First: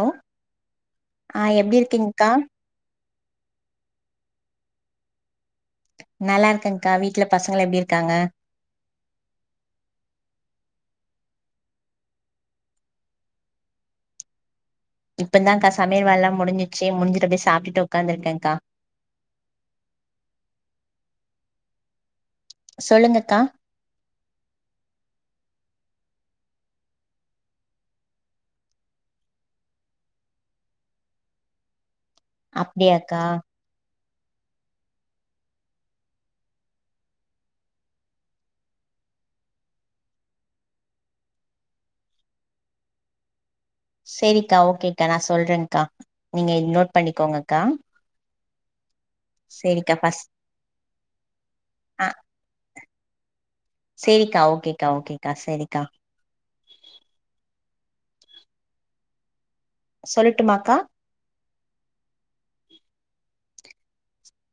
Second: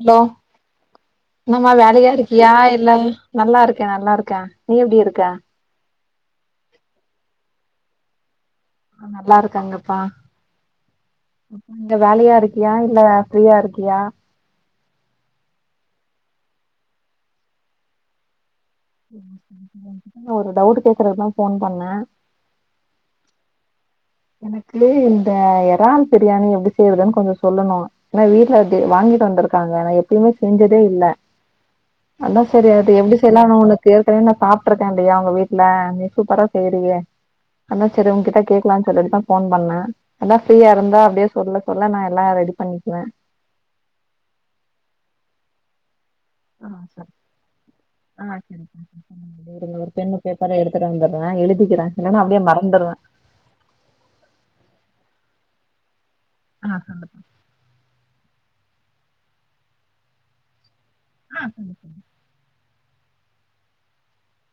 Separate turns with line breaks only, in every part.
hello
ஆ
என்னமா
எப்டி இருக்கீங்க்கா
வேலயாருக்கியா இல்ல நல்லாருக்கே நல்லாருக்கே நீ எப்டி இருக்க
நல்லாருக்கேக்கா வீட்ல பசங்கள்லா எப்டிருக்காங்க
நல்லாருக்காங்கப்பா [inaudible] வேலயாருக்கியா இல்ல ஃப்ரீயாருக்கியா
இப்பன்தாக்கா சமையல் வேல்லா முடின்சிச்சு முடுஞ்ச்ட்டு அப்டியே சாப்ட்டுட்டு ஒக்காந்துருக்கேக்கா
சேரி சேரி சேரி ஒன்கிட்ட நா ஒரு டவுட்டு கேக்றதுக்தா ஃபோன் பண்ணே
சொல்லுங்கக்கா
எனக்கு இந்த எறால் பிரியாணி எப்டி செய்றதுன் கொஞ்சொ சொல்லனு ஏனா வீட்ல அது வாங்கிட்டு வந்திருக்காங்க நா எப்பயுமே செஞ்சதே இல்ல அதா செரி அது எப்டி
அப்டியாக்கா
செய்லான் ஒன ஏற்கனவே நா சாப்ட்ருக்கே இல்லயா உங்க வீட்ல நீ சூப்பரா செய்றியே அதா செரி ஒன்கிட்ட கேக்லான் [unintelligible] ஃபோன் பண்ணே அதா ஃப்ரீயாருந்தா அப்டே சொல்ல சொல்ல நா எல்லா ரெடி பண்ணிக்குவே
சேரிக்கா ஓகேக்கா நா சொல்றேன்கா நீங்க இத்
ஆ
நோட் பண்ணிக்கோங்கக்கா
ஆ செரிப்பா [inaudible] இருங்க ஒரு
சேரிக்கா
பென்னு
ஃபஸ்ட்
பேப்பரு எடுத்துட்டு வந்துர்றே எழுதிக்குறே
ஆ
இல்லன்னா அப்டியே மறந்துருவே
சேரிக்கா ஓகேக்கா ஓகேக்கா செரிக்கா
ஆஹா
சொல்லடுமாக்கா
ஆ சரி சரி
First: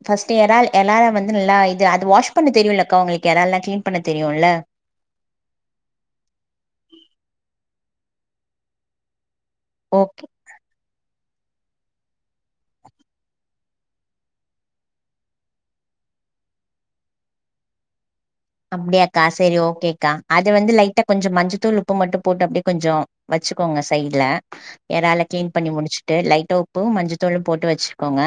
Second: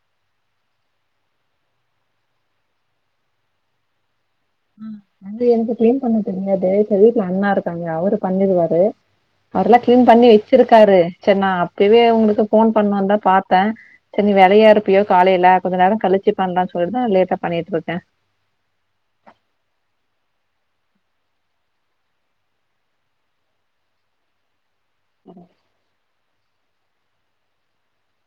ஃபர்ஸ்ட் யெரால் எல்லார வந்து நல்லா இது அது வாஷ் பண்ண தெரியுலக்கா உங்களுக்கு எறால்லா கிளீன் பண்ண தெரியுல
ஆ வந்து எனக்கு கிளீன் பண்ண தெரியாது இப்ப வீட்ல அண்ணா இருக்காங்க அவரு பண்ணிடுவாரு அவர் எல்லா கிளீன்
ஓகே
பண்ணி வெச்சிருக்காரு சரி நா அப்பவே உங்களுக்கு ஃபோன் பண்ணுந்தா பாத்தே சரி நீ வேலையா இருப்பியோ காலையில கொஞ்ச நேரம்ஓ களிச்சு பண்லா சொல்லிட்டுதா லேட்டா பண்ணிட்டு இருக்கே
அப்டியாக்கா சரி ஓகேக்கா அத வந்து லைட்டா கொஞ்சொ மஞ்சத்தூள் உப்பு மட்டு போட்டு அப்டியே கொஞ்சோ வச்சுக்கோங்க சைட்ல ஏறால கிளீன் பண்ணி முடிச்சுட்டு லைட்ட உப்பு மஞ்சத்தூளு போட்டு வச்சுக்கோங்க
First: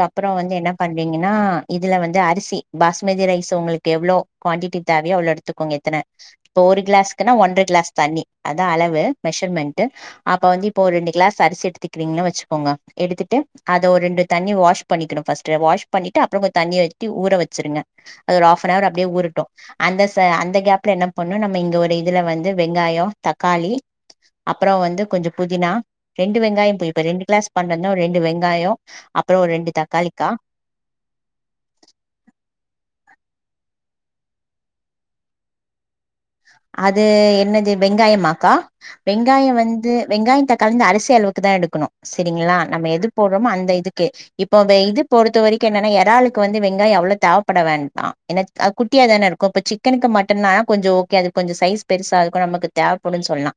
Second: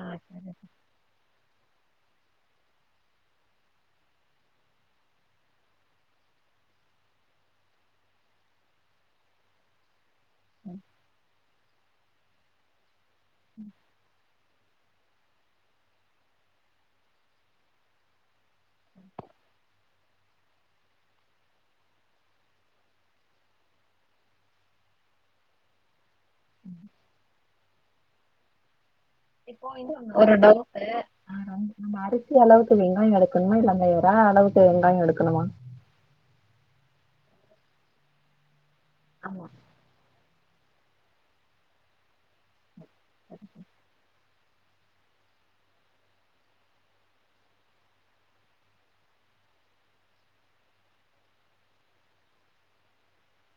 ஆ சரி
வந்து என்ன பண்றீங்கன்னா இதுல வந்து அரிசி பாஸ்மதி ரைஸ் உங்களுக்கு எவ்ளோ குவாண்டிட்டி தேவையோ அவ்ளோ எடுத்துகோங்க இத்தன இப்ப ஒரு கிளாஸ்க்குன்னா ஒன்ர கிளாஸ் தண்ணி அதா அளவு மெஷர்மெண்ட்டு அப்ப வந்து இப்போ ஒரு ரெண்டு கிளாஸ் அரிசி எடுத்துக்கிறீங்கன்னு வெச்சுக்கோங்க எடுத்துட்டு அத ஒரு ரெண்டு தண்ணி வாஷ் பண்ணிக்கணு ஃபர்ஸ்ட்டு வாஷ் பண்ணிட்டு அப்புற கொ தண்ணிய விட்டு ஊர வெச்சுருங்க அது ஒரு ஆஃப் அன் ஆர் அப்டியே ஊரு ட்டு அந்த ச அந்த கேப்ல என்ன பண்ணு நம்ம இங்க ஒரு இதுல வந்து வெங்காயோ தக்காளி அப்புறோ வந்து கொஞ்சொ புதினா ரெண்டு வெங்காய புயு இப்போ ரெண்டு கிளாஸ் பண்ணணு ரெண்டு வெங்காயொ
இப்போ இந்து ஒன்னு ஒரு டவுட்டு ஆ நம் நம்ம அரிசி அளவுக்கு வெங்காயொ எடுக்கணுமா இல்லா நம்ம ஏறா அளவுக்கு வெங்காயொ எடுக்கணுமா
அது என்னது வெங்காயமாக்கா வெங்காய
ஆமா
வந்து வெங்காய த கலந்து அரிசி அளவுக்கு தா எடுக்கணு சரிங்களா நம்ம எது போட்றோமோ அந்த இதுக்கு இப் இப்ப அது இது பொறுத்த வரைக்கு என்னன்னா எறாலுக்கு வந்து வெங்காயொ அவ்ளோ தேவப்பட வேண்டா என்ன அ குட்டியா தானே இருக்கு இப்ப சிக்கனுக்கு மட்டன்னா கொஞ்சோ கே அது கொஞ்சொ சைஸ் பெருசா இருக்கு நமக்கு தேவப்படுன் சொல்லா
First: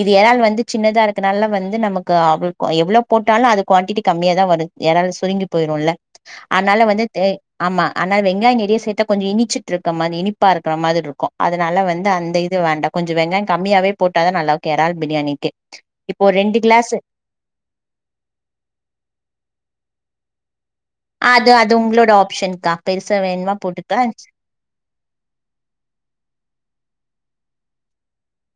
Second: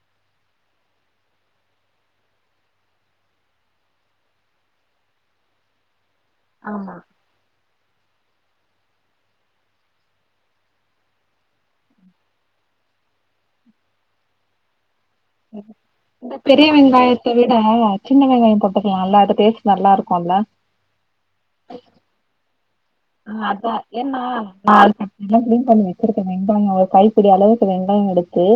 இது யரால் வந்து சின்னதா இருக்கனால வந்து நமக்கு அவள்கு எவ்ள போட்டாலு அது குவான்டிட்டி கம்மியா தா வரு யரால் சுருங்கி போயிருலல் அனால
ஆமா
வந்து எ ஆமா ஆனா வெங்காய நெறைய சேத்தா கொஞ்ச இனிச்சிட்டு இருக்க மாரி இனிப்பா இருக்குற மாதிரிருக்கு அதனால வந் து அந்த இது வேண்டா கொஞ்சொ வெங்காய கம்மியாவே போட்டாதா நல்லாக் எரால் பிரியாணி
இந்த பெரிய வெங்காய த்தவிட சின்ன வெங்காயொ போட்டுக்கலால்ல அது டேஸ்ட் நல்லாருக்குல்ல
அது அது உங்களோட ஆப்ஷன்கா
அ அதா ஏனா நா நல்லா கிளீன் பண்ணி வெச்சிருக்கே வெங்காயொ ஒரு கைப்பிடி அளவுக்கு வெங்காயொ எடுத்து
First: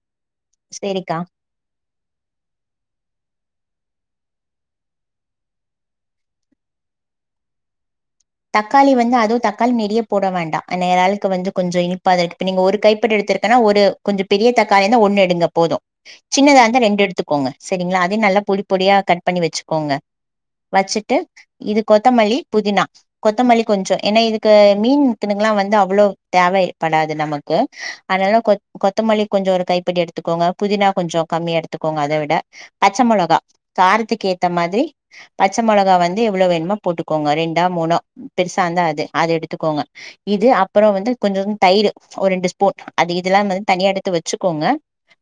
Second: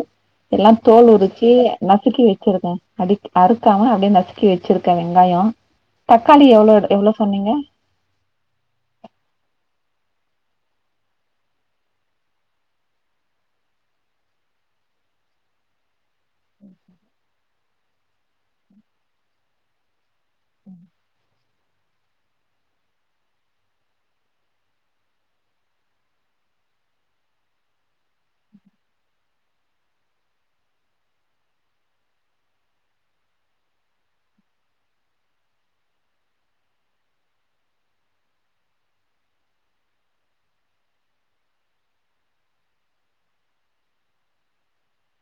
எல்லா தோல்
சேரிக்கா
உரிச்சு நசுக்கி வெச்சிருக்கே அடி அறுக்காம அப்டியே நசுக்கி வெச்சிருக்கே வெங்காயொ தக்காளி எவ்ளோ எவ்ளோ சொன்னீங்க
தக்காளி வந்து அதுவு தக்காளி நெறிய போட வேண்டா நேராளுக்கு வந்து கொஞ்சொ இனிப்பாதாருக் இப்ப நீங்க ஒரு கைப்பிடி எடுத்துருக் கனா ஒரு கொஞ்சொ பெரிய தக்காளினா ஒண்ணு எடுங்க போது சின்னதா இருந்தா ரெண்டு எடுத்துக்கோங்க சரிங்களா அதே நல்லா பொடி பொடியா கட் பண்ணி வெச்சுக்கோங்க வச்சுட்டு இது கொத்தமல்லி புதினா கொத்தமல்லி கொஞ்சொ ஏனா இதுக்கு மீன்துனுக்குல்லா வந்து அவ்ளோ தேவைப்படாது நமக் கு அனால கொ கொத்தமல்லி கொஞ்சொ ஒரு கைப்பிடி எடுத்துக்கோங்க புதினா கொஞ்சொ கம்மியா எடுத்துக்கோங்க அத விட பச்ச மொளகா காரத்துக்கேத்த மாதிரி பச்ச மொளகா வந்து எவ்ளோ வேணுமோ போட்டுக்கோங்க ரெண்டா மூணோ பெருசா இருந்தா அது அது எடுத்துக்கோங்க இது அப்றோ வந்து கொஞ்சோ வந்து தயிரு ஒரு ரெண்டு ஸ்பூன் அது இதெலா வந்து தனியா எடுத்து வச்சுக்கோங்க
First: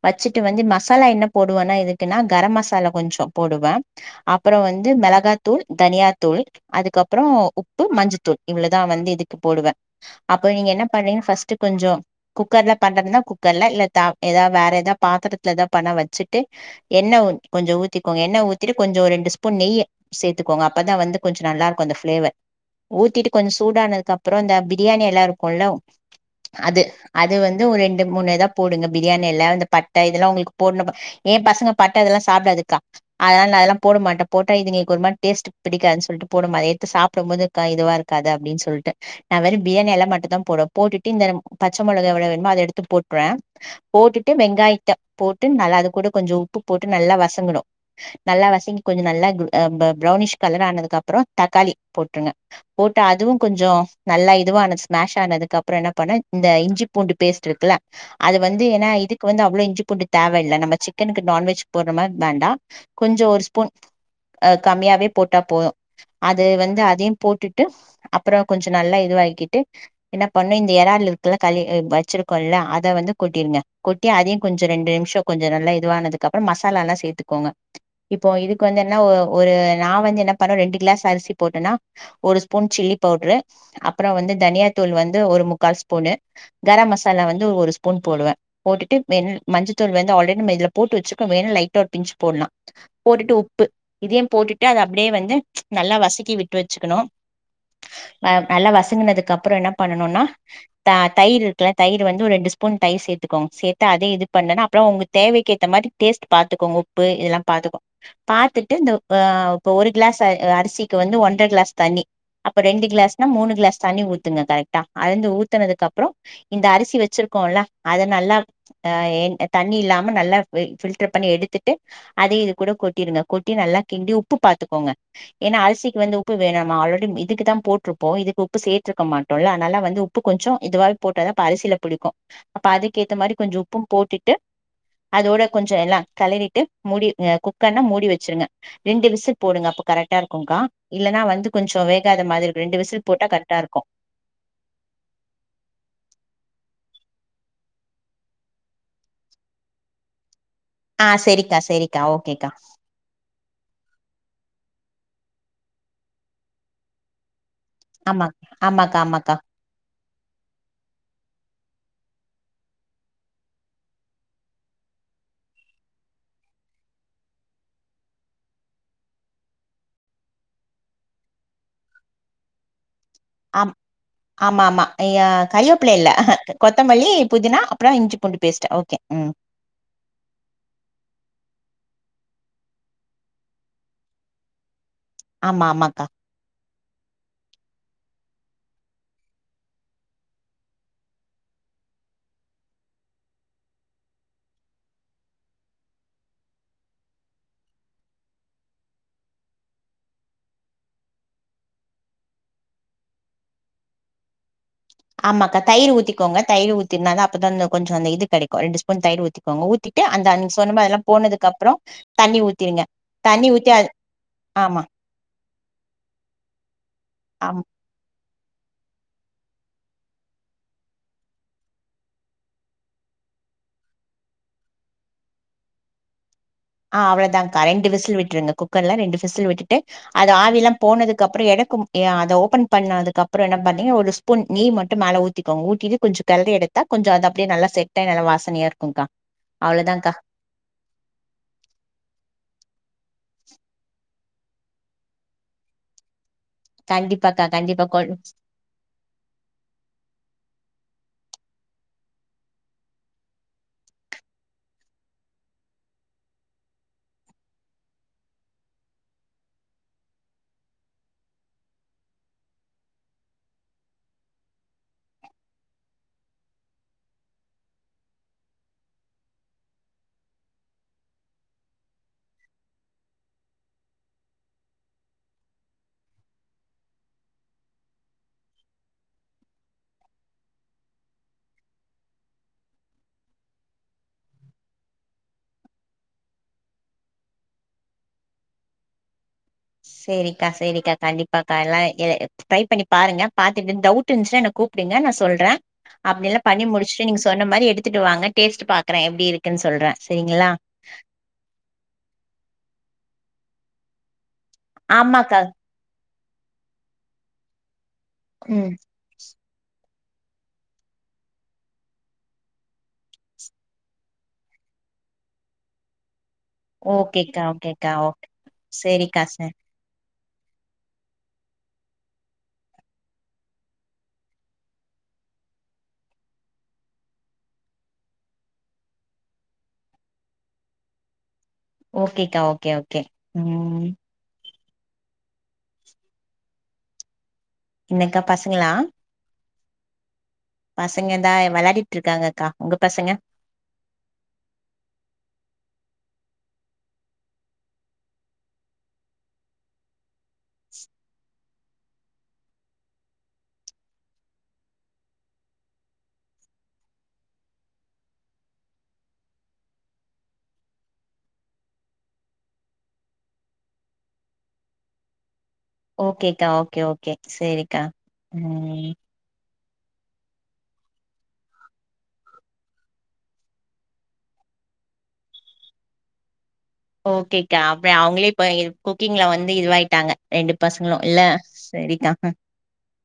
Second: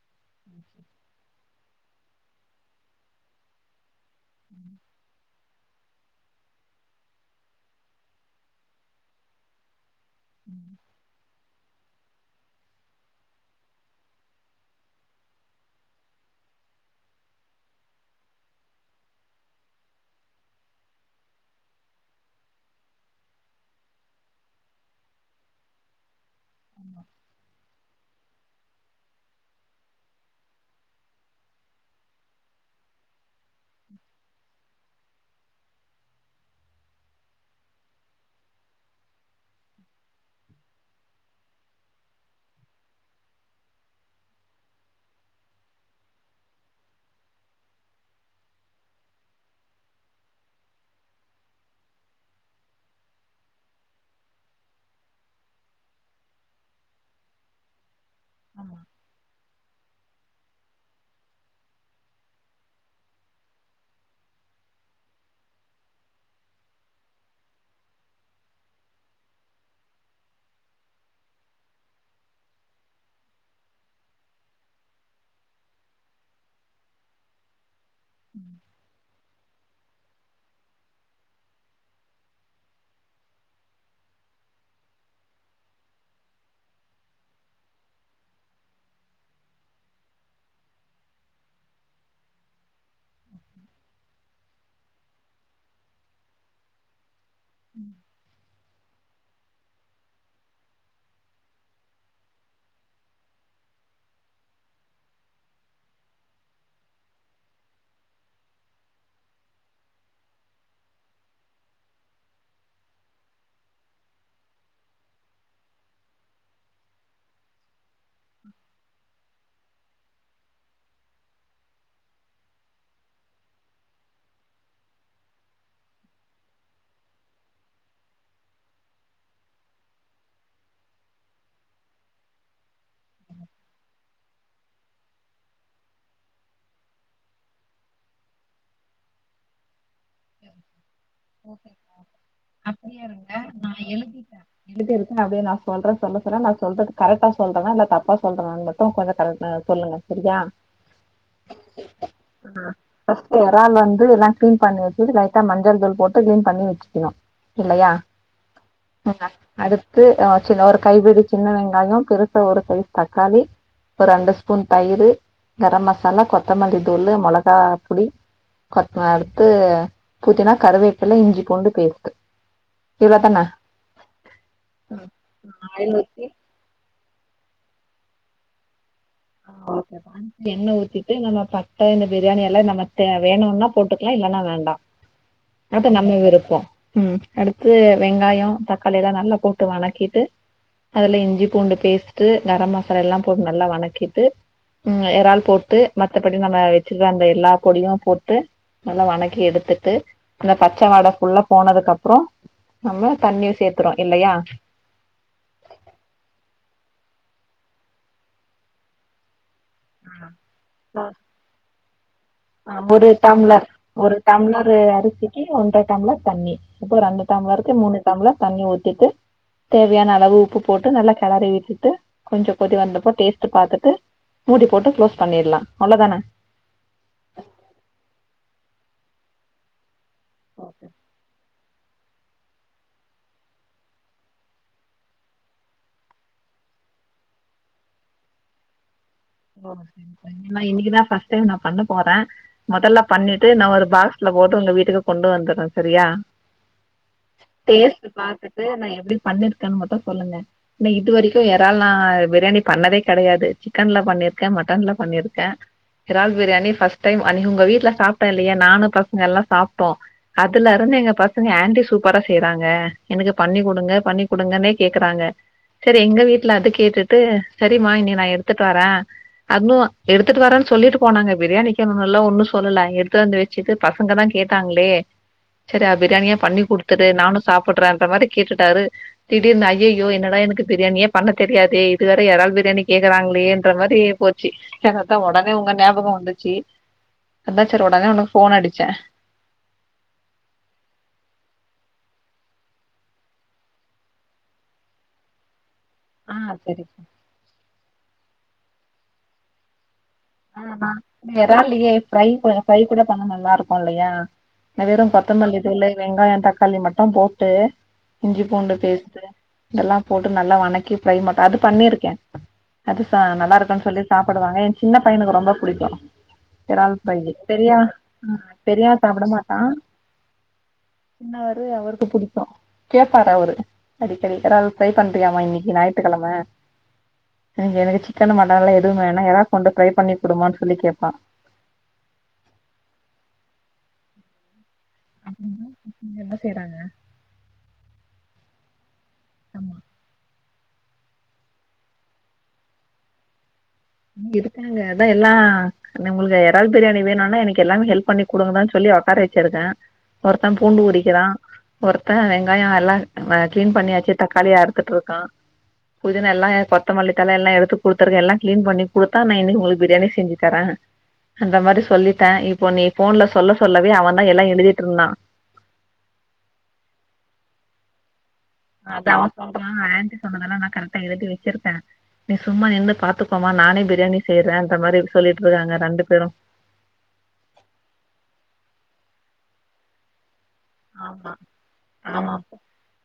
வச்சுட்டு வந்து மசாலா என்ன போடுவேனா இதுக்குன்னா கரம் மசாலா கொஞ்சோ போடுவே அப்றோ வந்து மிளகா தூள் தனியா தூள் அதுக்கப்றோ உப் பு மஞ்சத்தூள் இவ்ளோதா வந்து இதுக்கு போடுவே அப்போ நீங்க என்ன பண்றீங்க ஃபஸ்ட்டு கொஞ்சோ குக்கர்ல பண்றதுனா குக்கர்ல இல்ல த ஏதா வேற ஏதா பாத்திரத்துல ஏதா பண்ணா வச்சுட்டு எண்ணெ கொஞ்சோ ஊத்திக்கோங்க எண்ணெ ஊத்திட்டு கொஞ்சோ ரெண்டு ஸ்பூன் நெய்யு சேத்துக்கோங்க அப்பதா வந்து கொஞ்சொ நல்லாருக்கு அந்த ஃபிளேவர் ஊத்திட்டு கொஞ்சொ சூடானதுக்கப்றொ இந்த பிரியாணி எல்லா இருக்குல்ல அது அது வந்து ஒரு ரெண் டு மூணு இதா போடுங்க பிரியாணி எல இந்த பட்ட இதெல்லா ஒங்களுக்கு போடு ஏ பசங்க பட்ட இதெல்லா சாப்டாதுக்கா அதனால போடமாட்டே போட்டா இதுங்க ஒருமாரி டேஸ்ட்டு பிடிக்காது சொல்ட்டு போடமாட்டே அத எடுத்து சாப்டுபோது க்க இதுவா இருக்காது அப்டின்னு சொல்ட்டு நா வெறும் பிரியாணி எல மட்டுதா போடுவே போட்டுட்டு இந்த பச்ச மொளக எவ்ளவு வேணுமோ அத எடுத்து போட்ருவே போட்டுட்டு வெங்காயத்த போட்டு நல்லா அது கூட கொஞ்சொ உப்பு போட்டு நல்லா வசங்ணு நல்லா வசங்கி கொஞ்சொ நல்லா கு அ ப பிரவ்னிஷ் கலர் ஆனதுக்கப்றொ தக்காளி போட்ருவே போட்ட அதுவு கொஞ்சொ நல்லா இதுவான ஸ்மாஷ் ஆனதுக்கு அப்றொ என்ன பண்வே இந்த இஞ்சி பூண்டு பேஸ்ட் இருக்குல்ல அது வந்து ஏனா இதுக்கு வந்து அவ்ளோ இஞ்சி பூண்டு தேவ இல்ல நம்ம சிக்கனுக்கு நான்வெஜ் போடுற மாரி வேண்டா கொஞ்சொ ஒரு ஸ்பூன் அ கம்மியாவே போட்டா போது அது வந்து அதயு போட்டுட்டு அப்றொ கொஞ்சொ நல்லா இதுவாக்கிட்டு என்ன பண்ணு இந்த எறால் இருக்குல களி வச்சிருக்கோல்ல அத வந்து கொட்டிருங்க கொட் டி அதயு கொஞ்சொ ரெண்டு நிமிஷொ கொஞ்சொ நல்லா இதுவானதுக்கப்பறொ மசாலாலா சேத்துக்கோங்க இப்போ இதுக்கு வந்து என்னா ஒரு நா வந்து என்ன பண்வே ரெண்டு கிளாஸ் அரிசி போட்டனா ஒரு ஸ்பூன் சில்லி பவுட்ரு அப்றொ வந்து தனியா தூள் வந்து ஒரு முக்கால் ஸ்பூனு கரம் மசாலா வந்து ஒரு ஸ்பூன் போடுவே போட்டுட்டு வென் மஞ்சள் தூள் வந்து ஆல்ரெடி இதுல போட்டு வச்சுக்கோ வேணுனா லைட்டா ஒரு பிஞ்ச் போட்லா போட்டுட்டு உப்பு இதயு போட்டுட்டு அத அப்டியே வந்து நல்லா வசக்கி விட் ட்டு வச்சுக்கணூ அ நல்லா வசங்கினதுக்கப்றொ என்ன பண்ணனுனா த தயிரு இருக்குல தயிரு வந்து ரெண்டு ஸ்பூன் தயிர் சேத்துக்கோங்க சேத்து அதே இது பண்ணனா அப்றொ ஒங்க தேவைக்கு ஏத்த மாரி டேஸ்ட் பாத்துக்கோங்க உப்பு இதெலா பாத்துக்கோ பாத்துட்டு இந்த அ இப்ப ஒரு கிளாஸ் அ அரிசிக்கு வந்து ஒன் ற க்ளாஸ் தண்ணி அப்ப ரெண்டு க்ளாஸ்னா மூணு க்ளாஸ் தண்ணி ஊத்துங்க கரெக்டா அளந்து ஊத்தனதுக்கப்றோ இந்த அரிசி வச்சிருக்கோல்ல அத நல்லா அ என் தண்ணி இல்லாம நல்லா ஃபில்டர் பண்ணி எடுத்துட்டு அதே இது கூட கொட்டிருங்க கொட்டி நல்லா கிண்டி உப்பு பாத்துக்கோங்க ஏன்னா அரிசிக் வந்து உப்பு வேணாமா ஆல்ரெடி இதுக்கு தா போட்ருபோ இதுகு உப்பு சேட்ருக்க மாட்டோல்ல அனால வந்து உப்பு கொஞ்சோ இதுவா போட்டதா இப்ப அரிசில புடிக்கு அப்ப அதுக்கேத்த மாரி கொஞ்ச உப்பும் போட்டுட்டு அதோட கொஞ்சோ எல்லா கெளறிட்டு மூடிருங்க குக்கர்ல மூடி வச்ருங்க ரெண்டு விசில் போடுங்க அப்ப கரெட்டாருக்குகா இல்லனா வந்து கொஞ்சோ வேகாத மாதிரி ரெண்டு விசில் போட்டா கரெட்டாருக்கு
எங்கிட்ட இருக்கு நா அப்டியே நா சொல்ற சொல்ல சொல்ல நா சொல்றது கரெட்டா சொல்றானா இல்ல தப்பா சொல்றானானு ம [unintelligible] கொஞ்ச [unintelligible] சொல்லுங்க சரியா
ஆ செரிக்கா செரிக்கா ஓகேக்கா
ஃபஸ்ட்டு எறால் வந்து எல்லா கிளீன் பண்ணி வெச்சுட்டு லைட்டா மஞ்சள் தூள் போட்டு கிளீன் பண்ணி வெச்சுக்கணு இல்லையா
ஆமா ஆமாக்கா ஆமாக்கா
அடுத்து அ சின்ன ஒரு கைபிடி சின்ன வெங்காயொ பெருசா ஒரு சைஸ் தக்காளி ஒரு ரெண்டு ஸ்பூன் தயிரு கரம் மசாலா கொத்தமல்லி தூளு மிளகா புடி கொத்த அடுத்து பூதினா கருவேப்பில்லா இஞ்சி பூண்டு பேஸ்ட்டு இவ்ளோ தானா
அம் ஆமா ஆமா
ஆயில்
கறிவேப்ல இல்ல
ஊத்தி
கொத்தமல்லி புதினா அப்றோ இஞ்சி பூண்டு பேஸ்ட் ஓகே ம்
[unintelligible] எண்ண ஊத்திட்டு நம்ம பட்ட இந்த பிரியாணி எல நம்ம தே வேணுனா போட்டுக்லா இல்லன்னா வேண்டா
ஆமா
அது
ஆமாக்கா
நம்ம விருப்போ ம் அடுத்து வெங்காயோ தக்காளில்லா நல்லா போட்டு வணக்கிட்டு அதுல இஞ்சி பூண்டு பேஸ்ட்டு கர மசாலால்லா போட்டு நல்லா வனக்கிட் டு ம் எறால் போட்டு மத்தபடி நம்ம வெச்சுக்ற அந்த எல்லா பொடியு போட்டு நல்லா வணக்கி எடுத்துட்டு அந்த பச்ச வாட ஃபுல்லா போனதுக் அப்றோ நம்ம தண்ணியு சேத்துர்றோ இல்லயா
ஆமாக்கா தயிர் ஊத்திக்கோங்க தயிர் ஊத்தினாத அப்பதா அந்த கொஞ்ச அந்த இது கெடைக்கு ரெண்டு ஸ்பூன் தயிர் ஊத்திக்கோங்க ஊத்தி டு அந்த அன்னிக் சொன்னமாரிலா போனதுக்கப்றோ
அ ஒரே டம்ளர் ஒரு டம்ளர்
ஆமா
அரிசிக்கு ஒன்ற டம்ளர் தண்ணி இப்போ ரெண்டு
ஆமா
டம்ளருக்கு மூணு டம்ளர் தண்ணி ஊத்திட்டு தேவையான அளவு உப்பு போட்டு நல்லா கெளறி விட்டுட்டு கொஞ்ச கொதி வந்தப்போ டேஸ்ட் பாத்துட்டு மூடி போட்டு க்ளோஸ் பண்ணிட்லா அவ்ளோதானே
அ அவ்ளதா கா ரெண்டு விசில் விட்டுருங்க குக்கர்ல ரெண்டு விசில் விட் டு அது ஆவி எல்லா
ஓகே
போனதுக்கு அப்றோ எடுக்கு ஏ அத ஓப்பன் பண்ணதுகப்றோ என்ன பண்ணீங்க ஒரு ஸ்பூன் நெய் மட்டு மேல ஊத்திக்கோங்க ஊத்திட்டு கொஞ்ச கெளறி எடுத் தா கொஞ்சோ அது அப்டியே நல்லா செட்டாயி நல்ல வாசனயா இருக்குகா
நா இன்னைக்குதா ஃபஸ்ட் டைம் நா பண்ண போறே மொதல்ல பண்ணிட்டு நா ஒரு பாக்ஸ்ல போட்டு உங்க வீட்டுக்கு கொண்டு வந்தற்றே சரியா
கண்டிப்பாக்கா கண்டிப்பா கொ
டேஸ்ட் பாத்துட்டு நா எப்டி பண்ணிருக்கேன்னு மட்டு சொல்லுங்க நா இது வரைக்கு எறால்ல நா பிரியாணி பண்ணதே கெடையாது சிக்கன்ல பண்ணிர்க்கே மட்டன்ல பண்ணிர்க்கே எறால் பிரியாணி ஃபஸ்ட் டைம் அன்னிக்கு உங்க வீட்ல சாப்ட்டோ இல்லையா நானு பசங்க எல்லா சாப்ட்டோ அதுலருந்து எங்க பசங்க ஆன்டி சூப்பரா செய்றாங்க எனக்கு பண்ணி குடுங்க பண்ணி குடுங்கன்னே கேக்குறாங்க சரி எங்க வீட்ல அது கேட்டுட்டு சரிமா இனி நா எடுத்துட்வரே அதுவு எடுத்துட்டு வரே சொல்லிட்டு போனாங்க பிரியாணிக்குன்னுல்லா சொல்லல எடுத்து வந்து வெ சிக்கு பசங்க தா கேட்டாங்களே செரி அபிராமிய பண்ணி குடுத்துட்டு நானு சாப்புட்றேன்ற மாதிரி கேட்டுட்டாரு திடீர்னு ஐய்யையோ என்னடா எனக்கு பிரியாணியே பண்ண தெரியாதே இது வேற எறால் பிரியணி கேக்கறாங்க ளேன்ற மாரி போச்சி அத்தா உடனே உங்க ஞாபகம் வந்துச்சி அதா செரி உடனே உனக்கு போன் அடிச்சே
செரிக்கா செரிக்கா கண்டிப்பாக்கா எல்லா ட்ரை பண்ணி பாருங்க பாத்துட்டு டவுட் டு இந்துச்சுான கூப்டுங்க நா சொல்ற அப்படி
ஆ
எல்லா பண்ணி
சரி
முடிச்சுட்டு நீங்க சொன்ன மாரி எடுத்துட்டு வாங்க டேஸ்ட் பாக்குற எப்டி இருக்குன்னு சொல்ற சரிங்களா
அதா எறாலையே ப்ரை கூட பண்ண நல்லா இருக்கு இல்லையா வெறு
ஆமாக்கா
கொத்தமல்லி தூளு வெங்காயம் தக்காளி மட்டு போட்டு இஞ்சி
ம்
பூண்டு பேஸ்ட்டு எல்லா போட்டு நல்லா வணக்கி ஃப்ரை மாட்டு அது பண்ணியிருக்கே அது ச நல்லா இருக்குன்னு சொல்லி சாப்புடுவாங்க எ சின்ன பையனுக்கு ரொம்ப புடிக்கு எறால் ஃப்ரையி
ஓகேக்கா
பெரியாவ
ஓகேக்கா ஓ
பெரியாவ
சேரிக்கா
சாப்பட
சே
மாட்டா சின்னவரு அவருக்கு புடிக்கு கேப்பாரு அவுரு அடிக்கடி எறால் ஃப்ரை பண்றியாமா இன்னிக்கு ஞாயித்துக்கெழம நீங்க எனுக்கு சிக்கன் மட்டன் எல்லா எதுவு வேணா எறா கொண்டு ஃப்ரை பண்ணி குடுமான்னு சொல்லி கேப்பா
ஓகேக்கா ஓகே ஓகே ம்
அப்டின்னா பசங்க என்ன செய்றாங்க
என்னக்கா பசங்களா
ஆமா
பசங்க இந்தா வெளாடிட்டு இருக்காங்க அக்கா உங்க பசங்க
இருக்காங்க அதா எல்லா ந உங்களுக்கு எறால் பிரியாணி வேணுனா எனக்கு எல்லாமே ஹெல்ப் பண்ணி குடுங்கடான்னு சொல்லி உக்கார வெச்சிருக்கே ஒருத்த பூண்டு உறிக்கறா ஒருத்த வெங்காயோ எல்லா கிளீன் பண்ணியாச்சு தக்காளியா அறுத்துட்டு ருக்கா புதினா எல்லா கொத்தமல்லித்தல எல்லா எடுத்து குடுத்துருக்க எல்லா கிளீன் பண்ணி கொடுத்தா நா இன்னிக்கு உங்களுக்கு பிரியாணி செஞ்சி தர அந்த மாரி சொல்லிட்டே இப்போ நீ போன்ல சொல்ல சொல்லவே அவன் தா எல்லா எழுதிட்டு இருந்தா
ஓகேக்கா ஓகே ஓகே செரிக்கா
அதா அவ சொல்றா ஆண்டி சொன்னதெல்லா நா கரெக்டா எழுதி வெச்சிருக்கே நீ சும்மா நின்னு பாத்துக்கோமா நானே பிரியாணி செய்யறேன்ற மாரி சொல்லிட்டு இருக்காங்க ரெண்டு பேரும்
ஓகேக்கா அப்ப அவங்களே இப்ப குக்கிங்ல வந்து இதுவாயிட்டாங்க ரெண்டு பசங்களு இல்ல செரிக்கா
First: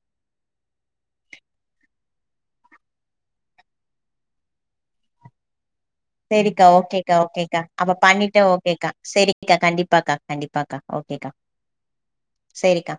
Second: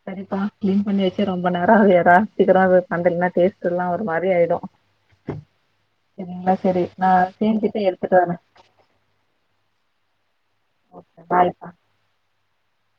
செரிப்பா கிளீன் பண்ணி வெச்சி ரொம்ப நேரோ அவுது எறா சீக்கிர அது பண்லனா டேஸ்ட் எல்லா ஒரு மாரி ஆயிடு சரிங்களா
செரிக்கா
சரி நா
ஓகேக்கா ஓகேக்கா
சேந்துட்டு
அப்ப
எடுத்துட்டு வரே
பண்ணிட்டு ஓ க்கா செரிக்கா கண்டிப்பாக்கா கண்டிப்பாக்கா
ஓகே
ஓகேக்கா
பாய்ப்பா
செரிக்கா